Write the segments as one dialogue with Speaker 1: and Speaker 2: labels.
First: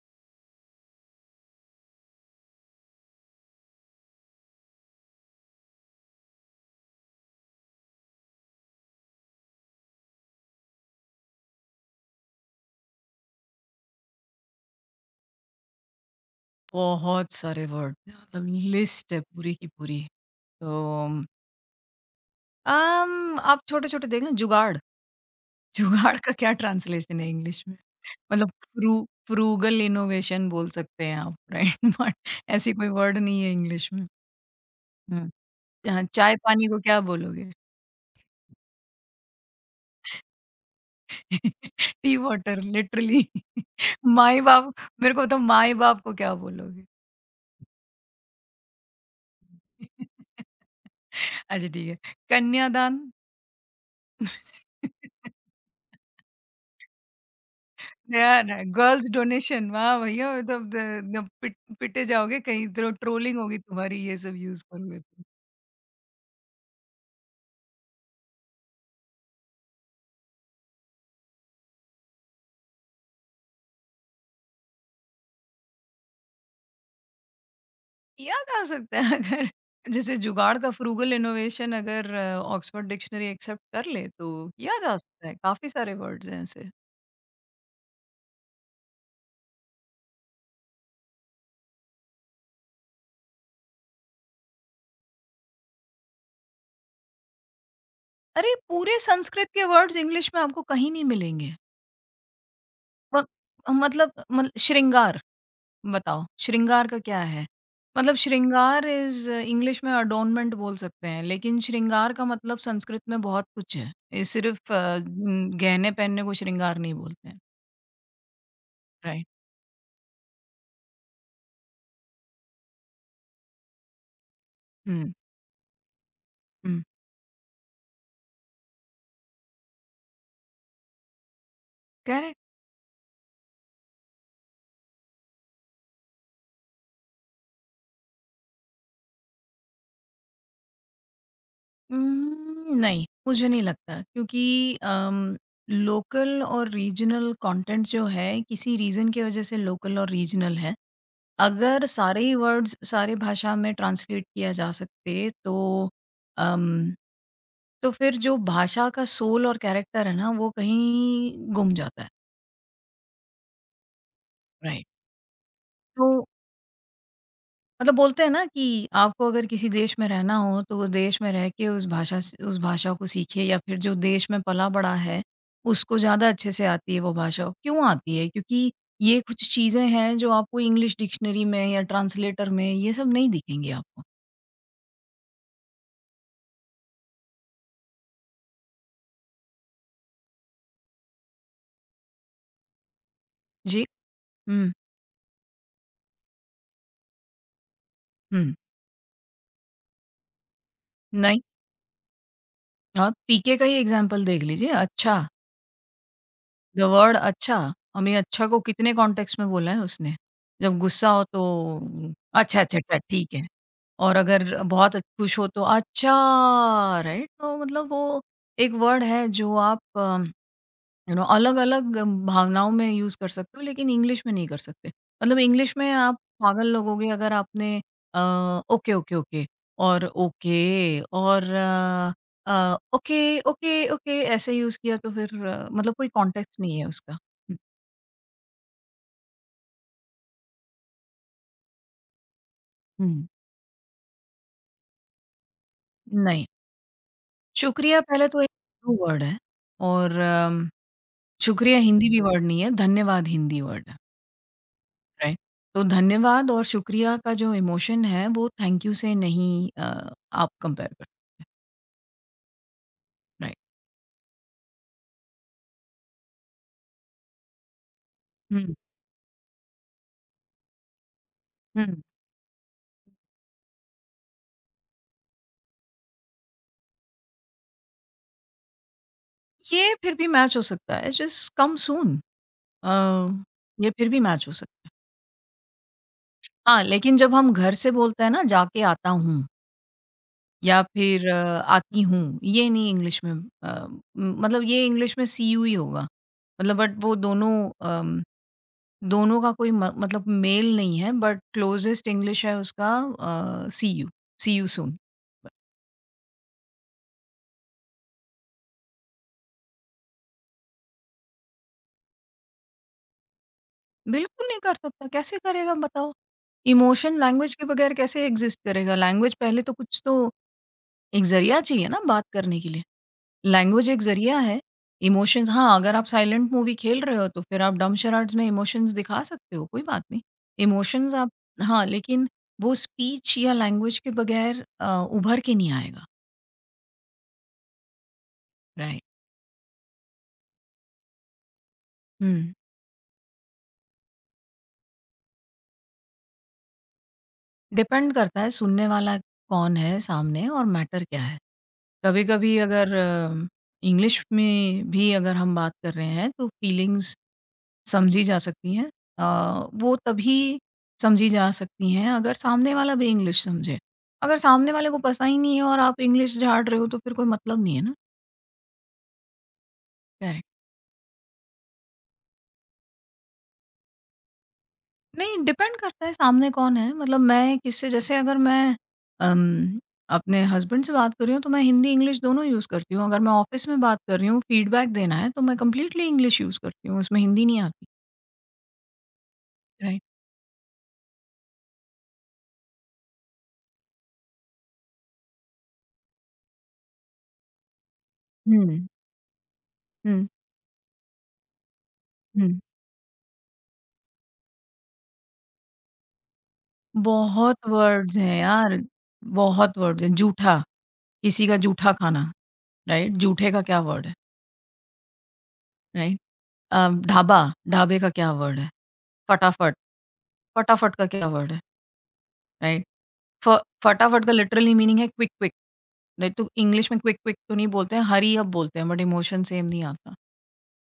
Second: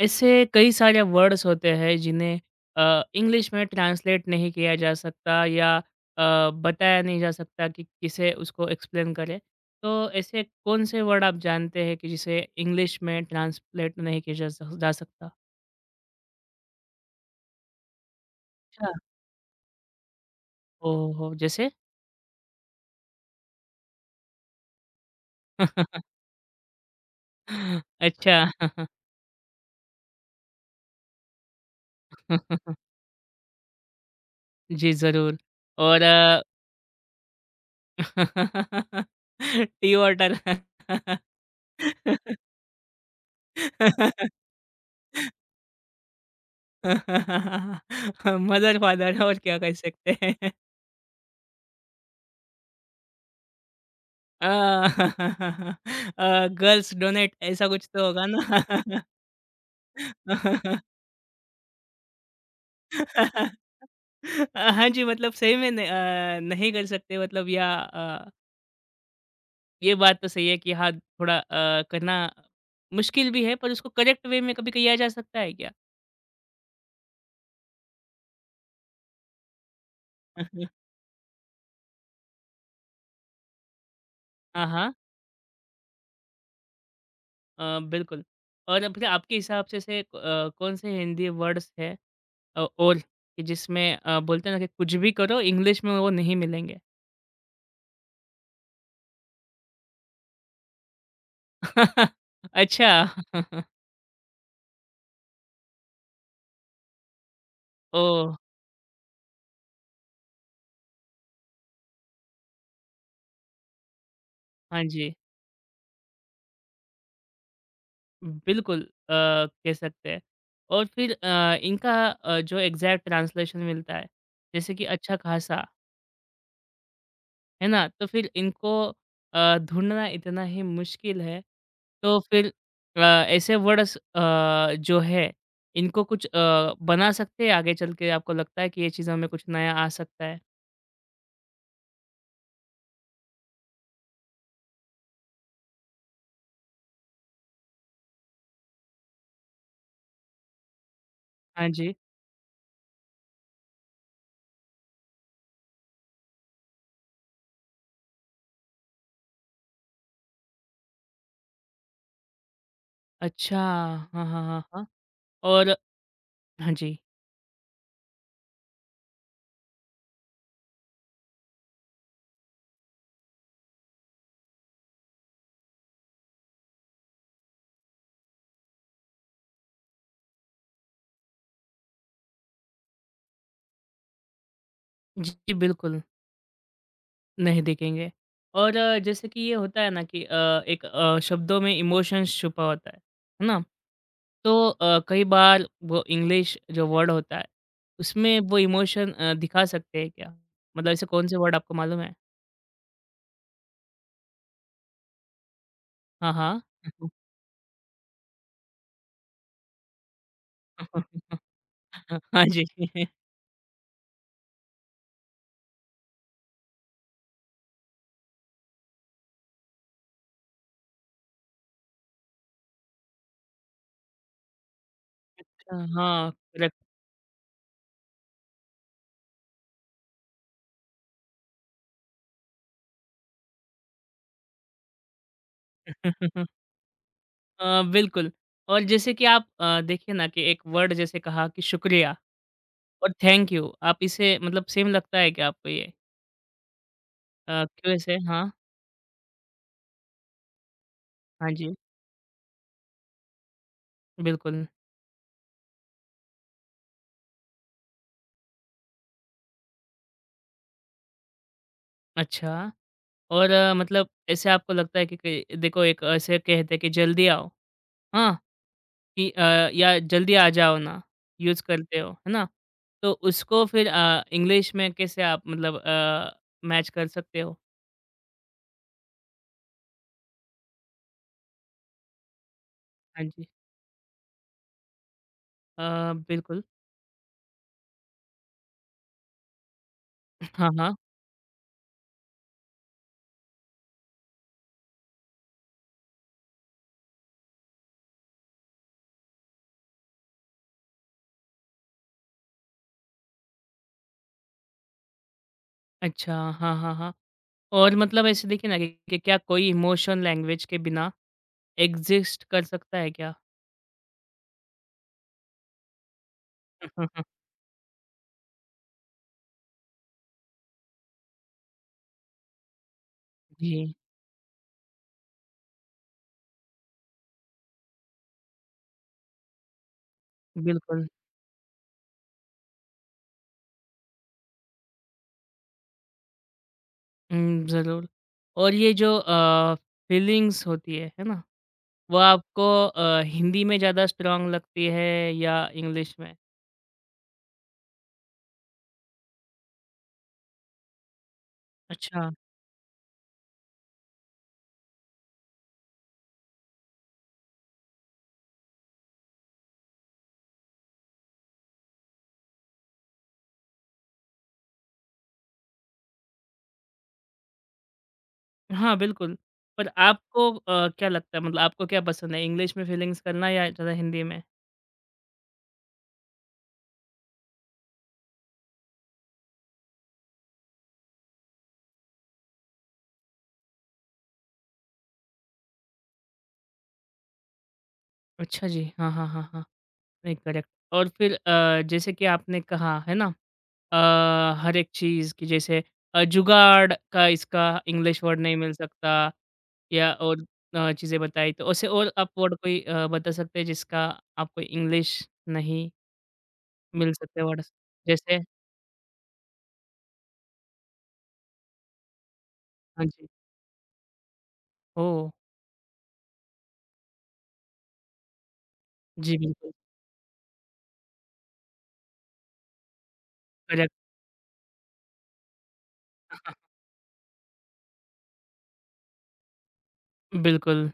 Speaker 1: ऐसे कई सारे वर्ड्स होते हैं जिन्हें इंग्लिश में ट्रांसलेट नहीं किया जा सकता या बताया नहीं जा सकता कि किसे उसको एक्सप्लेन करे। तो ऐसे कौन से वर्ड आप जानते हैं कि जिसे इंग्लिश में ट्रांसलेट नहीं किया जा सक जा सकता?
Speaker 2: बहुत सारे वर्ड मतलब
Speaker 1: अच्छा।
Speaker 2: लिस्ट है पूरी की पूरी। तो
Speaker 1: ओहो! जैसे?
Speaker 2: आप छोटे-छोटे देख लें जुगाड़। जुगाड़ का क्या ट्रांसलेशन है इंग्लिश में? मतलब
Speaker 1: अच्छा।
Speaker 2: फ्रूगल इनोवेशन बोल सकते हैं आप राइट बट ऐसी कोई वर्ड नहीं है इंग्लिश में।
Speaker 1: जी,
Speaker 2: हुँ।
Speaker 1: ज़रूर। और
Speaker 2: यहाँ चाय-पानी को क्या बोलोगे?
Speaker 1: Tea water.
Speaker 2: Tea water literally. माई-बाप, मेरे को बताओ माई-बाप को क्या बोलोगे?
Speaker 1: मदर फादर और क्या कर सकते हैं।
Speaker 2: अच्छा, ठीक है, कन्यादान।
Speaker 1: अ, अ, गर्ल्स डोनेट ऐसा कुछ तो होगा
Speaker 2: नया न
Speaker 1: ना?
Speaker 2: Girls donation. वाह! भैया मतलब द द पिटे जाओगे कहीं तो ट्रोलिंग होगी तुम्हारी, ये सब यूज़
Speaker 1: हाँ
Speaker 2: करोगे
Speaker 1: जी,
Speaker 2: तो।
Speaker 1: मतलब सही में न नहीं कर सकते, मतलब या ये बात तो सही है कि हाँ, थोड़ा करना मुश्किल भी है, पर उसको करेक्ट वे में कभी किया जा सकता है क्या?
Speaker 2: किया जा सकता है अगर, जैसे जुगाड़ का फ्रूगल इनोवेशन अगर ऑक्सफोर्ड डिक्शनरी एक्सेप्ट कर ले तो
Speaker 1: हाँ,
Speaker 2: किया
Speaker 1: हाँ।
Speaker 2: जा सकता है। काफ़ी सारे वर्ड्स हैं ऐसे।
Speaker 1: बिल्कुल। और फिर आपके हिसाब से कौन-से हिंदी वर्ड्स हैं और कि जिसमें बोलते हैं ना कि कुछ भी करो, इंग्लिश में वो नहीं मिलेंगे।
Speaker 2: अरे! पूरे संस्कृत के वर्ड्स इंग्लिश में आपको कहीं नहीं मिलेंगे।
Speaker 1: अच्छा।
Speaker 2: म मतलब मल श्रृंगार। बताओ, श्रृंगार का क्या है? मतलब
Speaker 1: ओह!
Speaker 2: श्रृंगार इज़ इंग्लिश में एडोर्नमेंट बोल सकते हैं, लेकिन श्रृंगार का मतलब संस्कृत में बहुत कुछ है। ये सिर्फ़
Speaker 1: हाँ जी,
Speaker 2: गहने पहनने को श्रृंगार नहीं बोलते हैं।
Speaker 1: बिल्कुल
Speaker 2: राइट।
Speaker 1: कह सकते हैं। और फिर इनका जो एग्ज़ैक्ट ट्रांसलेशन मिलता है, जैसे कि
Speaker 2: हुँ,
Speaker 1: अच्छा खासा,
Speaker 2: हुँ।
Speaker 1: है ना? तो फिर इनको ढूँढना इतना ही मुश्किल है। तो
Speaker 2: करेक्ट।
Speaker 1: फिर अ, ऐसे वर्ड्स जो है, इनको कुछ बना सकते हैं आगे चल के? आपको लगता है कि ये चीज़ हमें कुछ नया आ सकता है?
Speaker 2: नहीं, मुझे नहीं लगता क्योंकि अम, लोकल और रीजनल कंटेंट जो है, किसी रीज़न की वज़ह से लोकल और रीजनल है।
Speaker 1: हाँ
Speaker 2: अगर
Speaker 1: जी।
Speaker 2: सारे ही वर्ड्स सारे भाषा में ट्रांसलेट किया जा सकते, तो अम तो फिर जो भाषा का सोल और कैरेक्टर है ना, वो कहीं गुम जाता है।
Speaker 1: अच्छा, हाँ, हाँ, हाँ, हाँ।
Speaker 2: राइट।
Speaker 1: और
Speaker 2: तो
Speaker 1: हाँ जी।
Speaker 2: मतलब बोलते हैं ना कि आपको अगर किसी देश में रहना हो, तो वो देश में रह के उस भाषा को सीखिए, या फिर जो देश में पला-बड़ा है, उसको ज़्यादा अच्छे से आती है वो भाषा। क्यों आती है? क्योंकि ये कुछ चीज़ें हैं जो आपको इंग्लिश डिक्शनरी में या ट्रांसलेटर में ये सब नहीं दिखेंगी आपको।
Speaker 1: जी, बिल्कुल, नहीं दिखेंगे। और जैसे कि ये होता है ना कि एक शब्दों में इमोशंस छुपा होता है ना?
Speaker 2: जी।
Speaker 1: तो
Speaker 2: हुँ,
Speaker 1: कई बार वो इंग्लिश जो वर्ड होता है, उसमें
Speaker 2: हुँ।
Speaker 1: वो इमोशन दिखा सकते हैं क्या? मतलब ऐसे कौन-से
Speaker 2: नहीं।
Speaker 1: वर्ड आपको मालूम है?
Speaker 2: आप पीके का ही एग्ज़ाम्पल देख लीजिए। अच्छा।
Speaker 1: हाँ, हाँ।
Speaker 2: द वर्ड अच्छा, हमें अच्छा को कितने कॉन्टेक्स्ट में बोला है उसने? जब गुस्सा हो तो
Speaker 1: हाँ
Speaker 2: अच्छा,
Speaker 1: जी।
Speaker 2: अच्छा, अच्छा ठीक है। और अगर बहुत खुश हो तो अच्छा, राइट? तो मतलब वो एक वर्ड है जो आप यू नो अलग-अलग भावनाओं में यूज़ कर सकते हो, लेकिन इंग्लिश में नहीं कर सकते। मतलब इंग्लिश में आप
Speaker 1: हाँ,
Speaker 2: पागल
Speaker 1: करेक्ट।
Speaker 2: लगोगे अगर आपने अ, ओके, ओके, ओके और ओके और ओके, ओके, ओके ऐसे यूज़ किया, तो फिर मतलब कोई कॉन्टेक्स्ट नहीं है उसका। हुँ,
Speaker 1: बिल्कुल। और जैसे कि आप देखिए ना कि एक वर्ड जैसे कहा कि शुक्रिया। और
Speaker 2: हुँ।
Speaker 1: थैंक यू, आप इसे मतलब सेम लगता है क्या आपको? ये
Speaker 2: नहीं, शुक्रिया
Speaker 1: QS है?
Speaker 2: पहले तो एक
Speaker 1: हाँ,
Speaker 2: न्यू वर्ड है और
Speaker 1: हाँ जी,
Speaker 2: शुक्रिया हिंदी भी वर्ड नहीं है, धन्यवाद हिंदी वर्ड है।
Speaker 1: बिल्कुल।
Speaker 2: राइट। तो धन्यवाद और शुक्रिया का जो इमोशन है, वो थैंक यू से नहीं आप कंपेयर कर सकते हैं।
Speaker 1: अच्छा। और
Speaker 2: राइट।
Speaker 1: मतलब ऐसे आपको लगता है कि देखो, एक ऐसे कहते हैं कि जल्दी आओ, हाँ?
Speaker 2: हुँ,
Speaker 1: कि या जल्दी आ जाओ ना, यूज़ करते
Speaker 2: हुँ।
Speaker 1: हो, है ना? तो उसको फिर इंग्लिश में कैसे आप मतलब मैच कर सकते हो?
Speaker 2: ये फिर भी मैच हो सकता है, जस्ट कम सून।
Speaker 1: हाँ
Speaker 2: अ,
Speaker 1: जी।
Speaker 2: ये फिर भी मैच हो सकता है।
Speaker 1: बिल्कुल।
Speaker 2: हाँ, लेकिन जब हम घर से बोलते हैं ना जाके आता हूँ
Speaker 1: हाँ,
Speaker 2: या
Speaker 1: हाँ।
Speaker 2: फिर आती हूँ, ये नहीं इंग्लिश में अ, म- मतलब ये इंग्लिश में सी यू ही होगा। मतलब बट वो दोनों अम दोनों का कोई म मतलब मेल नहीं है, बट क्लोज़ेस्ट इंग्लिश है उसका अ, सी यू, सी यू सून। ब
Speaker 1: अच्छा, हाँ, हाँ, हाँ। और मतलब ऐसे देखिए ना कि क्या कोई इमोशन लैंग्वेज के बिना एग्ज़िस्ट कर सकता है क्या?
Speaker 2: बिल्कुल नहीं कर सकता, कैसे करेगा बताओ? इमोशन लैंग्वेज के बगैर कैसे एक्ज़िस्ट करेगा? लैंग्वेज पहले तो कुछ तो एक ज़रिया चाहिए ना बात करने के लिए। लैंग्वेज
Speaker 1: जी,
Speaker 2: एक ज़रिया है। इमोशंस, हाँ, अगर आप साइलेंट मूवी खेल रहे हो तो फिर आप डम्ब-शराड्स में इमोशंस दिखा सकते हो, कोई बात नहीं।
Speaker 1: बिल्कुल।
Speaker 2: इमोशंस आप हाँ, लेकिन वो स्पीच या लैंग्वेज के बगैर उभर के नहीं आएगा।
Speaker 1: ज़रूर। और ये
Speaker 2: राइट।
Speaker 1: जो फीलिंग्स होती है ना? वो
Speaker 2: हुँ।
Speaker 1: आपको हिंदी में ज़्यादा स्ट्रॉन्ग लगती है या इंग्लिश में?
Speaker 2: डिपेंड करता है, सुनने वाला कौन है सामने और मैटर क्या है।
Speaker 1: अच्छा।
Speaker 2: कभी-कभी अगर इंग्लिश में भी अगर हम बात कर रहे हैं तो फीलिंग्स समझी जा सकती हैं। वो तभी समझी जा सकती हैं अगर सामने वाला भी इंग्लिश समझे। अगर सामने वाले को पता ही नहीं है और आप इंग्लिश झाड़ रहे हो तो फिर कोई मतलब नहीं है ना।
Speaker 1: हाँ, बिल्कुल। पर
Speaker 2: करेक्ट।
Speaker 1: आपको क्या लगता है, मतलब आपको क्या पसंद है, इंग्लिश में फीलिंग्स करना या ज़्यादा हिंदी में?
Speaker 2: नहीं, डिपेंड करता है सामने कौन है। मतलब मैं किससे, जैसे अगर अम, अपने हस्बैंड से बात कर रही हूँ, तो मैं हिंदी, इंग्लिश दोनों यूज़ करती हूँ। अगर मैं ऑफ़िस में बात कर रही हूँ, फ़ीडबैक देना है, तो मैं कंप्लीटली इंग्लिश यूज़ करती हूँ, उसमें हिंदी नहीं आती।
Speaker 1: अच्छा जी। हाँ, हाँ, हाँ, हाँ।
Speaker 2: राइट।
Speaker 1: नहीं, करेक्ट। और फिर जैसे कि आपने कहा, है ना? अ, हर एक चीज़ की, जैसे जुगाड़ का, इसका इंग्लिश वर्ड नहीं मिल
Speaker 2: हुँ,
Speaker 1: सकता। या
Speaker 2: हुँ,
Speaker 1: और चीज़ें बताई, तो ऐसे और आप वर्ड
Speaker 2: हुँ।
Speaker 1: कोई बता सकते हैं जिसका आपको इंग्लिश नहीं मिल सकते
Speaker 2: बहुत
Speaker 1: वर्ड्स?
Speaker 2: वर्ड्स हैं
Speaker 1: जैसे
Speaker 2: यार, बहुत वर्ड्स हैं। जूठा, किसी का जूठा खाना,
Speaker 1: हाँ
Speaker 2: राइट?
Speaker 1: जी।
Speaker 2: जूठे का क्या वर्ड है?
Speaker 1: ओह!
Speaker 2: राइट। ढाबा, ढाबे का क्या वर्ड है?
Speaker 1: जी, बिल्कुल।
Speaker 2: फटाफट, फटाफट का क्या वर्ड है? राइट? फ
Speaker 1: करेक्ट,
Speaker 2: फटाफट का लिटरली मीनिंग है क्विक क्विक। नहीं तो इंग्लिश में क्विक क्विक तो नहीं बोलते हैं, हरी अप बोलते हैं, बट इमोशन सेम नहीं आता।
Speaker 1: बिल्कुल।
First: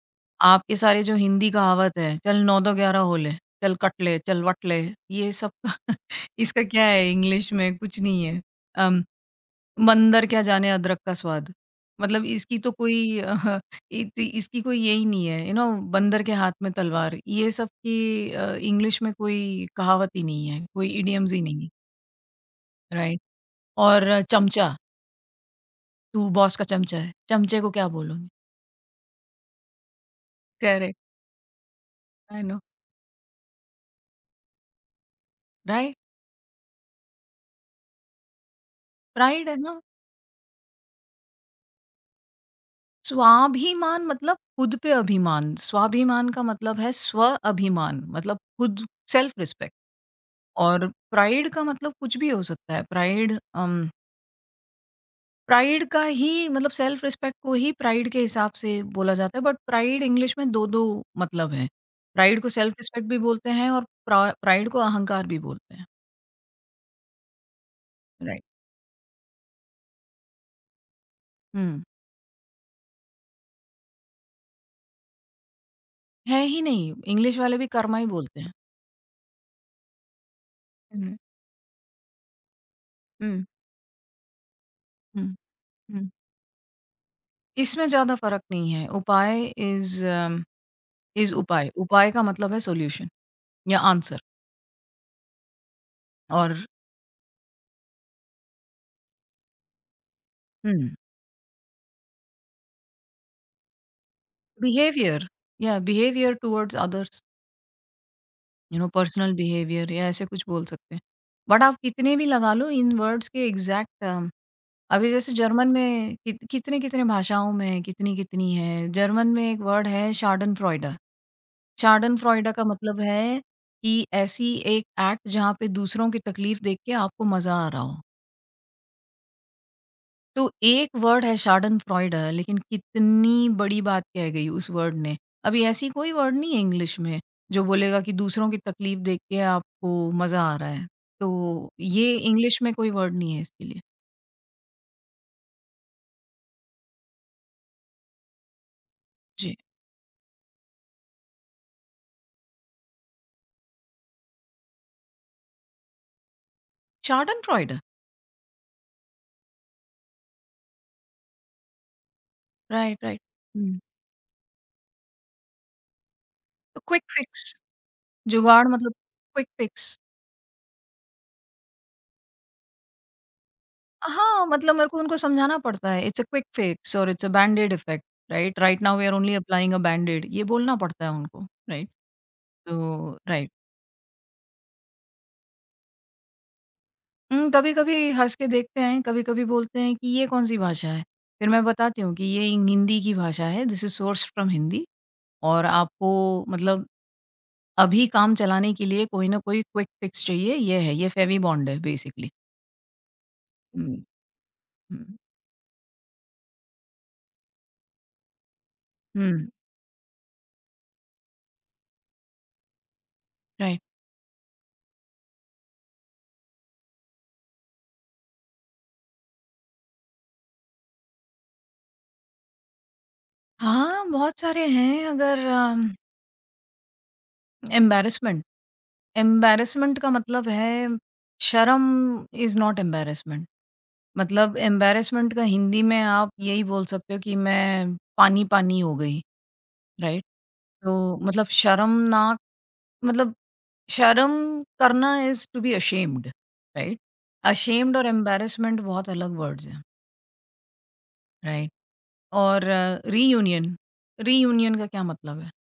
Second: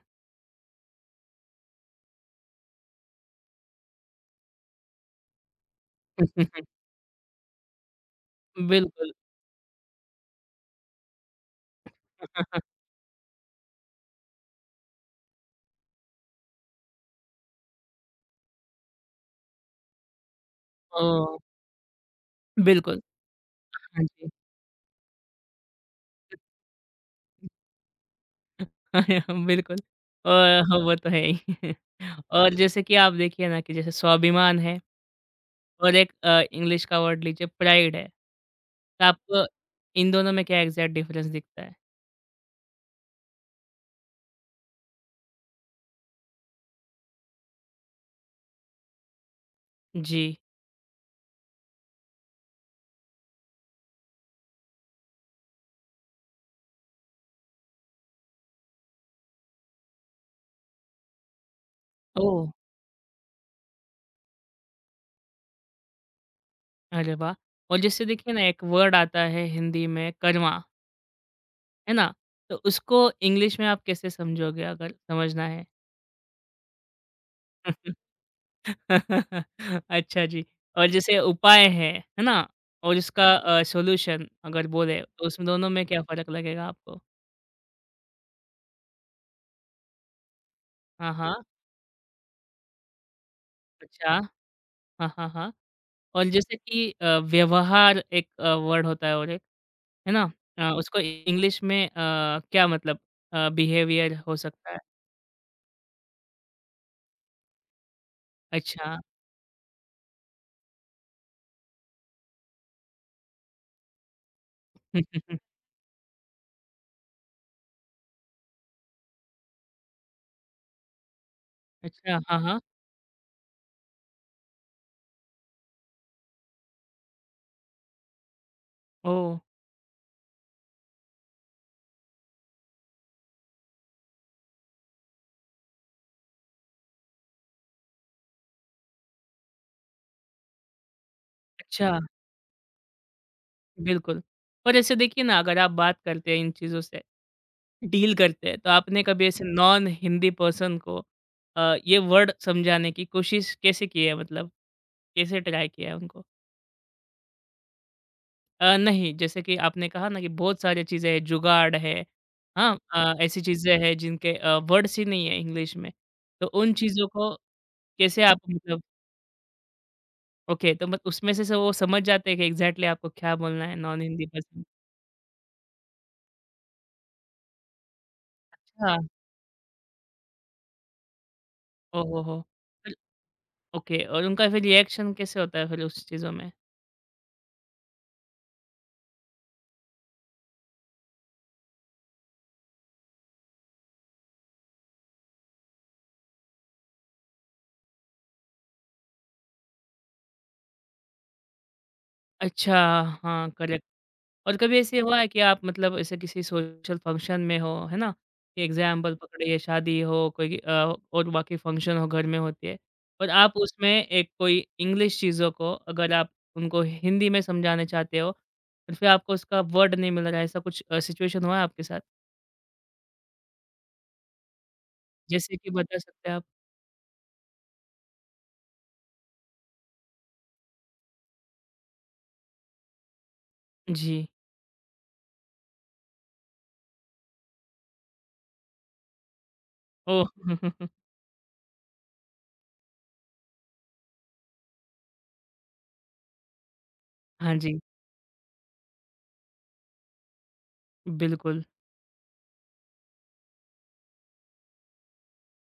Speaker 2: आपके सारे जो हिंदी कहावत है, चल 9-2-11 हो ले, चल कट ले, चल वट ले, ये सब इसका क्या है, इंग्लिश में कुछ नहीं है। अम,
Speaker 1: बिल्कुल।
Speaker 2: मंदर क्या जाने अदरक का स्वाद, मतलब इसकी तो कोई अ, इत इसकी कोई यही नहीं है, यू नो बंदर के हाथ में तलवार, ये सब की इंग्लिश में कोई कहावत ही नहीं है, कोई इडियम्स
Speaker 1: ओह!
Speaker 2: ही नहीं है,
Speaker 1: बिल्कुल,
Speaker 2: राइट?
Speaker 1: हाँ
Speaker 2: और
Speaker 1: जी।
Speaker 2: चमचा, तू बॉस का चमचा है, चमचे को क्या बोलोगे?
Speaker 1: बिल्कुल। और हाँ, वो
Speaker 2: करेक्ट।
Speaker 1: तो है ही।
Speaker 2: आई
Speaker 1: और
Speaker 2: नो,
Speaker 1: जैसे कि आप देखिए ना कि जैसे स्वाभिमान है, और
Speaker 2: राइट।
Speaker 1: एक इंग्लिश का वर्ड लीजिए प्राइड है, तो आपको
Speaker 2: प्राइड है ना,
Speaker 1: इन दोनों में क्या एग्ज़ैक्ट डिफ़रेंस दिखता है?
Speaker 2: स्वाभिमान मतलब खुद पे अभिमान, स्वाभिमान का मतलब है स्व, अभिमान मतलब खुद, सेल्फ रिस्पेक्ट।
Speaker 1: जी।
Speaker 2: और प्राइड का मतलब कुछ भी हो सकता है। प्राइड का ही मतलब, सेल्फ रिस्पेक्ट को ही प्राइड के हिसाब से बोला जाता है, बट प्राइड इंग्लिश में 2-2 मतलब हैं। प्राइड
Speaker 1: ओह!
Speaker 2: को सेल्फ रिस्पेक्ट भी बोलते हैं और प्राइड को अहंकार भी बोलते हैं।
Speaker 1: अरे वाह! और जैसे देखिए ना,
Speaker 2: राइट।
Speaker 1: एक वर्ड आता है हिंदी में कर्मा,
Speaker 2: हुँ।
Speaker 1: है ना? तो उसको इंग्लिश में आप कैसे समझोगे अगर समझना है?
Speaker 2: है ही नहीं, इंग्लिश वाले भी कर्मा ही बोलते हैं।
Speaker 1: अच्छा जी। और
Speaker 2: हुँ,
Speaker 1: जैसे उपाय है ना? और इसका
Speaker 2: हुँ,
Speaker 1: सॉल्यूशन अगर बोले, तो उसमें दोनों में क्या
Speaker 2: हुँ।
Speaker 1: फ़र्क लगेगा आपको?
Speaker 2: इसमें ज़्यादा फ़र्क नहीं है। उपाय इज़
Speaker 1: हाँ,
Speaker 2: इज़
Speaker 1: हाँ।
Speaker 2: उपाय। उपाय का मतलब है सॉल्यूशन या
Speaker 1: अच्छा।
Speaker 2: आंसर।
Speaker 1: हाँ, हाँ, हाँ। और जैसे
Speaker 2: और
Speaker 1: कि व्यवहार एक वर्ड होता है और एक, है ना?
Speaker 2: हुँ,
Speaker 1: उसको इंग्लिश में क्या मतलब बिहेवियर हो सकता है?
Speaker 2: बिहेवियर या behaviour towards others, you know
Speaker 1: अच्छा।
Speaker 2: पर्सनल बिहेवियर या ऐसे कुछ बोल सकते हैं। बट आप कितने भी लगा लो इन वर्ड्स के एग्ज़ैक्ट, अभी
Speaker 1: हुँ,
Speaker 2: जैसे जर्मन में कितने-कितने भाषाओं में कितनी-कितनी है। जर्मन में एक वर्ड है शाडनफ्रॉयडा।
Speaker 1: अच्छा। हाँ,
Speaker 2: शाडनफ्रॉयडा
Speaker 1: हाँ।
Speaker 2: का मतलब है कि ऐसी एक एक्ट जहाँ पे दूसरों की तकलीफ़ देख के आपको मज़ा आ रहा हो।
Speaker 1: ओह!
Speaker 2: तो एक वर्ड है शार्डनफ्रॉयड है, लेकिन कितनी बड़ी बात कह गई उस वर्ड ने। अभी ऐसी कोई वर्ड नहीं है इंग्लिश में, जो बोलेगा कि दूसरों की तकलीफ़ देख के आपको मज़ा आ रहा है। तो
Speaker 1: अच्छा,
Speaker 2: ये इंग्लिश में कोई वर्ड नहीं है इसके लिए।
Speaker 1: बिल्कुल। और ऐसे देखिए ना, अगर आप बात करते हैं इन चीज़ों से, डील करते हैं, तो आपने कभी ऐसे
Speaker 2: जी,
Speaker 1: नॉन हिंदी पर्सन को ये वर्ड समझाने की कोशिश कैसे की है, मतलब कैसे ट्राई किया है उनको?
Speaker 2: शार्डनफ्रॉयड।
Speaker 1: नहीं, जैसे कि आपने कहा ना कि बहुत सारी चीज़ें हैं, जुगाड़ है, हाँ?
Speaker 2: Right, right.
Speaker 1: ऐसी चीज़ें
Speaker 2: हुँ।
Speaker 1: हैं जिनके वर्ड्स ही नहीं है इंग्लिश में, तो उन
Speaker 2: तो क्विक
Speaker 1: चीज़ों को
Speaker 2: फिक्स,
Speaker 1: कैसे आप
Speaker 2: जुगाड़
Speaker 1: मतलब,
Speaker 2: मतलब क्विक फिक्स।
Speaker 1: ओके, तो मत उसमें से वो समझ जाते हैं कि एग्ज़ैक्टली आपको क्या बोलना है नॉन हिंदी
Speaker 2: हाँ,
Speaker 1: पर्सन?
Speaker 2: मतलब मेरे को उनको समझाना पड़ता है इट्स अ क्विक फिक्स और it's a band aid effect. Right? Right
Speaker 1: अच्छा,
Speaker 2: now we are only applying a band aid, ये बोलना पड़ता है उनको। राइट?
Speaker 1: ओह हो, हो!
Speaker 2: तो राइट।
Speaker 1: ओके, और उनका फिर रिएक्शन कैसे होता है फिर उस चीज़ों में?
Speaker 2: हुँ। कभी-कभी हँस के देखते हैं, कभी-कभी बोलते हैं कि ये कौन-सी भाषा है? फिर मैं बताती हूँ कि ये हिंदी की भाषा है, this is sourced from Hindi, और आपको मतलब अभी काम चलाने के लिए कोई ना कोई क्विक फिक्स चाहिए, ये है, ये फेविबॉन्ड है बेसिकली।
Speaker 1: अच्छा, हाँ, करेक्ट।
Speaker 2: हुँ,
Speaker 1: और कभी ऐसे
Speaker 2: हुँ,
Speaker 1: हुआ है कि आप मतलब ऐसे किसी सोशल फंक्शन में हो, है ना? कि एग्ज़ाम्पल
Speaker 2: हुँ,
Speaker 1: पकड़िए शादी हो, कोई और बाकी फंक्शन हो, घर में होती है, और आप
Speaker 2: राइट।
Speaker 1: उसमें एक कोई इंग्लिश चीज़ों को अगर आप उनको हिंदी में समझाना चाहते हो और फिर आपको उसका वर्ड नहीं मिल रहा है, ऐसा कुछ सिचुएशन हुआ है आपके साथ?
Speaker 2: हाँ, बहुत सारे हैं अगर,
Speaker 1: जैसे कि बता सकते हैं आप?
Speaker 2: एम्बैरेसमेंट। एम्बैरेसमेंट का मतलब है शर्म इज़ नॉट एम्बैरेसमेंट।
Speaker 1: जी।
Speaker 2: मतलब एम्बैरेसमेंट का हिंदी में आप यही बोल सकते हो कि मैं पानी-पानी हो गई, राइट?
Speaker 1: ओह!
Speaker 2: तो मतलब शर्मनाक, मतलब शर्म करना is to be ashamed, right?
Speaker 1: हाँ जी,
Speaker 2: अशेम्ड और एम्बैरेसमेंट बहुत अलग वर्ड्स हैं,
Speaker 1: बिल्कुल।
Speaker 2: राइट? और रीयूनियन, रीयूनियन का क्या मतलब है?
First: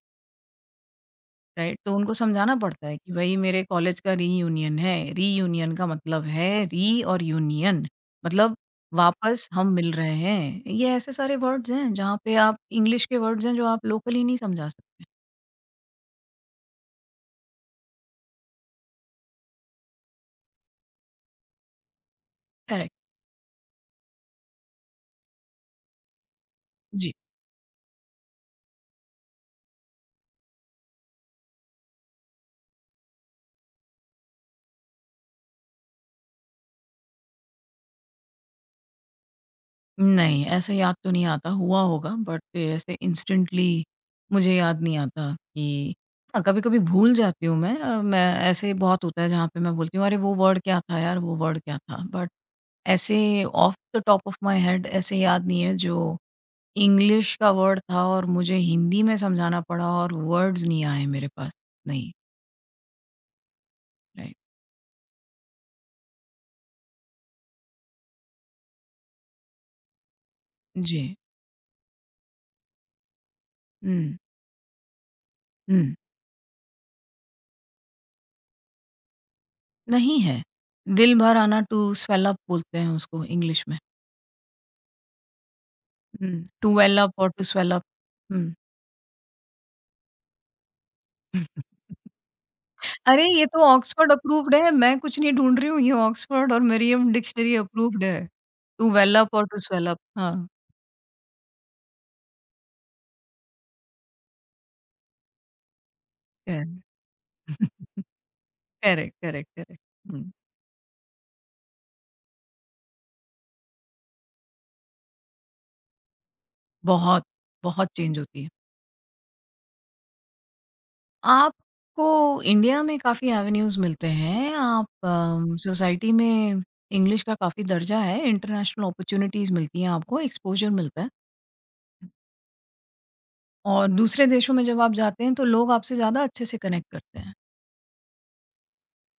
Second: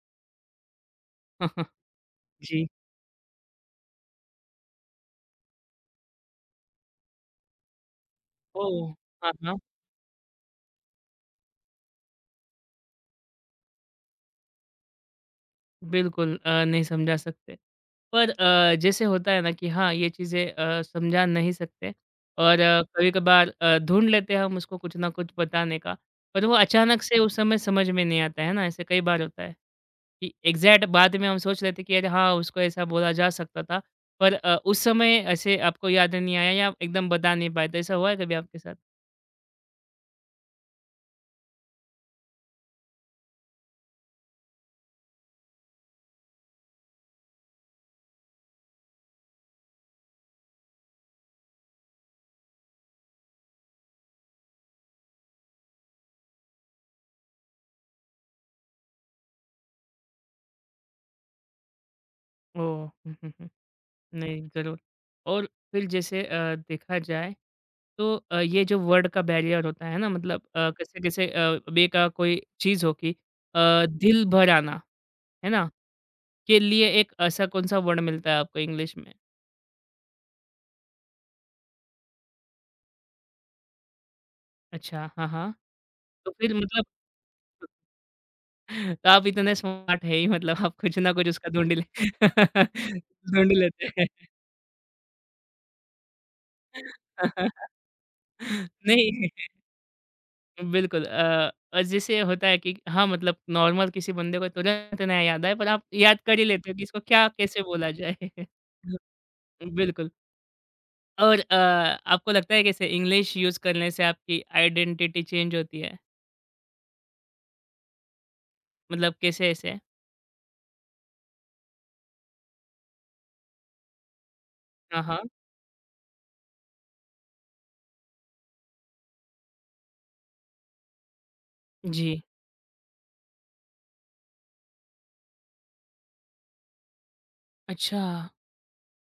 Speaker 2: राइट। तो उनको समझाना
Speaker 1: जी।
Speaker 2: पड़ता है कि भाई मेरे कॉलेज का रीयूनियन है, रीयूनियन का मतलब है री और यूनियन। मतलब
Speaker 1: ओह! हाँ,
Speaker 2: वापस
Speaker 1: हाँ।
Speaker 2: हम मिल रहे हैं, ये ऐसे सारे वर्ड्स हैं जहाँ पे आप इंग्लिश के वर्ड्स हैं जो आप लोकली नहीं समझा सकते।
Speaker 1: बिल्कुल नहीं समझा सकते। पर जैसे होता है ना कि हाँ, ये चीज़ें समझा नहीं सकते, और
Speaker 2: करेक्ट।
Speaker 1: कभी-कभार ढूँढ लेते हैं हम उसको कुछ ना कुछ बताने का, पर वो अचानक
Speaker 2: जी।
Speaker 1: से उस समय समझ में नहीं आता है ना। ऐसे कई बार होता है कि एग्ज़ैक्ट बाद में हम सोच लेते हैं कि अरे हाँ, उसको ऐसा बोला जा सकता था, पर उस समय ऐसे आपको याद नहीं आया या आप एकदम बता नहीं पाए, तो ऐसा हुआ है कभी आपके साथ?
Speaker 2: नहीं, ऐसे याद तो नहीं आता, हुआ होगा बट ऐसे इंस्टेंटली मुझे याद नहीं आता कि, हाँ, कभी कभी भूल जाती हूँ मैं। ऐसे बहुत होता है जहाँ पे मैं बोलती हूँ अरे वो वर्ड क्या था यार, वो वर्ड क्या था, बट ऐसे off the top of my head ऐसे याद नहीं है जो इंग्लिश का वर्ड था और मुझे हिंदी में समझाना पड़ा और वर्ड्स नहीं आए मेरे पास। नहीं,
Speaker 1: ओह! हुँ, हुँ, हुँ।
Speaker 2: राइट।
Speaker 1: नहीं, ज़रूर। और फिर जैसे देखा जाए, तो ये जो वर्ड का बैरियर होता है ना, मतलब कैसे
Speaker 2: जी।
Speaker 1: कैसे अ, बे का कोई चीज़ हो कि अ,
Speaker 2: हुँ,
Speaker 1: दिल भर आना, है ना?
Speaker 2: हुँ।
Speaker 1: के लिए एक ऐसा कौन-सा वर्ड मिलता है आपको इंग्लिश में?
Speaker 2: नहीं है। दिल भर आना, टू स्वेल अप बोलते हैं उसको इंग्लिश में।
Speaker 1: अच्छा, हाँ, हाँ। तो
Speaker 2: हुँ,
Speaker 1: फिर
Speaker 2: टू
Speaker 1: मतलब
Speaker 2: वेल अप और टू स्वेल अप। हुँ।
Speaker 1: तो आप इतने स्मार्ट है ही, मतलब आप कुछ ना कुछ उसका ढूँढ ही ले
Speaker 2: अरे ये
Speaker 1: ढूँढ ही
Speaker 2: तो
Speaker 1: लेते हैं।
Speaker 2: ऑक्सफोर्ड अप्रूव्ड है, मैं कुछ नहीं ढूँढ रही हूँ, ये ऑक्सफोर्ड और मरियम डिक्शनरी अप्रूव्ड है। टू वेल
Speaker 1: नहीं,
Speaker 2: अप और टू स्वेल अप। हाँ,
Speaker 1: बिल्कुल। और जैसे होता है कि हाँ, मतलब नॉर्मल किसी बंदे को तुरंत ना याद आए, पर आप याद कर ही लेते हो कि इसको
Speaker 2: करेक्ट।
Speaker 1: क्या कैसे बोला जाए?
Speaker 2: Correct, correct, correct.
Speaker 1: बिल्कुल।
Speaker 2: हुँ।
Speaker 1: और आपको लगता है कैसे इंग्लिश यूज़ करने से आपकी आइडेंटिटी चेंज होती है?
Speaker 2: बहुत, बहुत चेंज होती है।
Speaker 1: मतलब कैसे ऐसे?
Speaker 2: आपको इंडिया में काफ़ी एवेन्यूज़ मिलते हैं, आप
Speaker 1: हाँ, हाँ।
Speaker 2: सोसाइटी में, इंग्लिश का काफ़ी दर्जा है, इंटरनेशनल अपॉर्च्युनिटीज़ मिलती हैं आपको, एक्सपोज़र मिलता है
Speaker 1: जी।
Speaker 2: और दूसरे देशों में जब आप जाते हैं, तो लोग आपसे ज़्यादा अच्छे से कनेक्ट करते हैं,
Speaker 1: अच्छा,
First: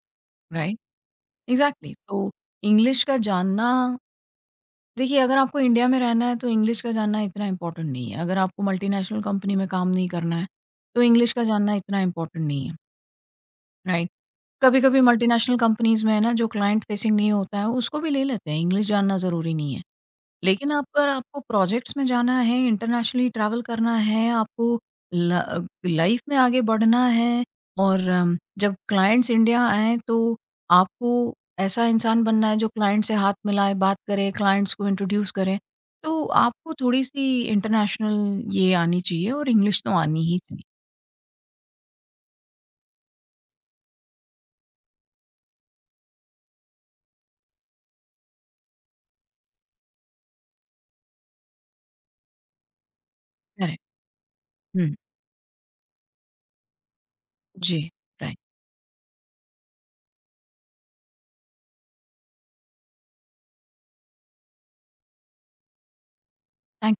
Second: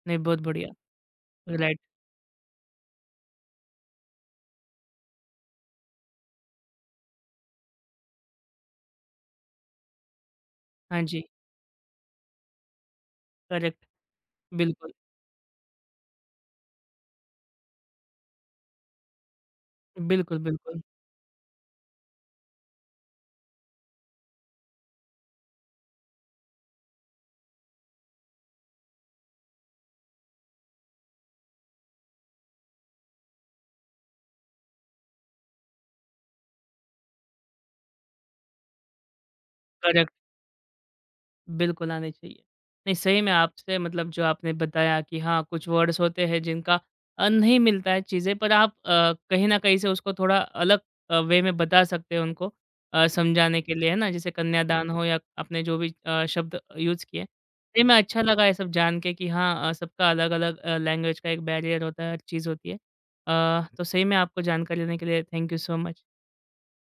Speaker 1: नहीं, बहुत बढ़िया।
Speaker 2: राइट?
Speaker 1: Right,
Speaker 2: exactly. तो इंग्लिश का जानना, देखिए अगर आपको इंडिया में रहना है, तो इंग्लिश का जानना इतना इम्पोर्टेंट नहीं है। अगर आपको मल्टीनेशनल कंपनी में काम नहीं करना है,
Speaker 1: हाँ
Speaker 2: तो
Speaker 1: जी,
Speaker 2: इंग्लिश का जानना इतना इम्पोर्टेंट नहीं है,
Speaker 1: करेक्ट,
Speaker 2: राइट?
Speaker 1: बिल्कुल।
Speaker 2: कभी-कभी मल्टीनेशनल कंपनीज़ में है ना, जो क्लाइंट फेसिंग नहीं होता है, उसको भी ले लेते हैं, इंग्लिश जानना ज़रूरी नहीं है।
Speaker 1: बिल्कुल,
Speaker 2: लेकिन
Speaker 1: बिल्कुल,
Speaker 2: आप, अगर आपको प्रोजेक्ट्स में जाना है, इंटरनेशनली ट्रैवल करना है, आपको ल लाइफ़ में आगे बढ़ना है और जब क्लाइंट्स इंडिया आएँ, तो आपको ऐसा इंसान बनना है, जो क्लाइंट से हाथ मिलाए, बात करे, क्लाइंट्स को इंट्रोड्यूस करे। तो आपको थोड़ी-सी इंटरनेशनल ये आनी चाहिए और इंग्लिश तो
Speaker 1: करेक्ट।
Speaker 2: आनी ही चाहिए।
Speaker 1: बिल्कुल आने चाहिए। नहीं, सही में आपसे मतलब, जो आपने बताया कि हाँ, कुछ वर्ड्स होते हैं जिनका नहीं मिलता है चीज़ें, पर आप कहीं न कहीं से उसको थोड़ा अलग वे में बता सकते हैं उनको समझाने के
Speaker 2: करेक्ट।
Speaker 1: लिए, है ना? जैसे कन्यादान
Speaker 2: हुँ।
Speaker 1: हो या आपने जो भी शब्द यूज़ किए।
Speaker 2: जी,
Speaker 1: सही में अच्छा
Speaker 2: राइट।
Speaker 1: लगा ये सब जान के कि हाँ, सबका अलग-अलग लैंग्वेज का एक बैरियर होता है, हर चीज़ होती है। तो सही में आपको जानकारी देने के लिए thank you so much.
Speaker 2: Thank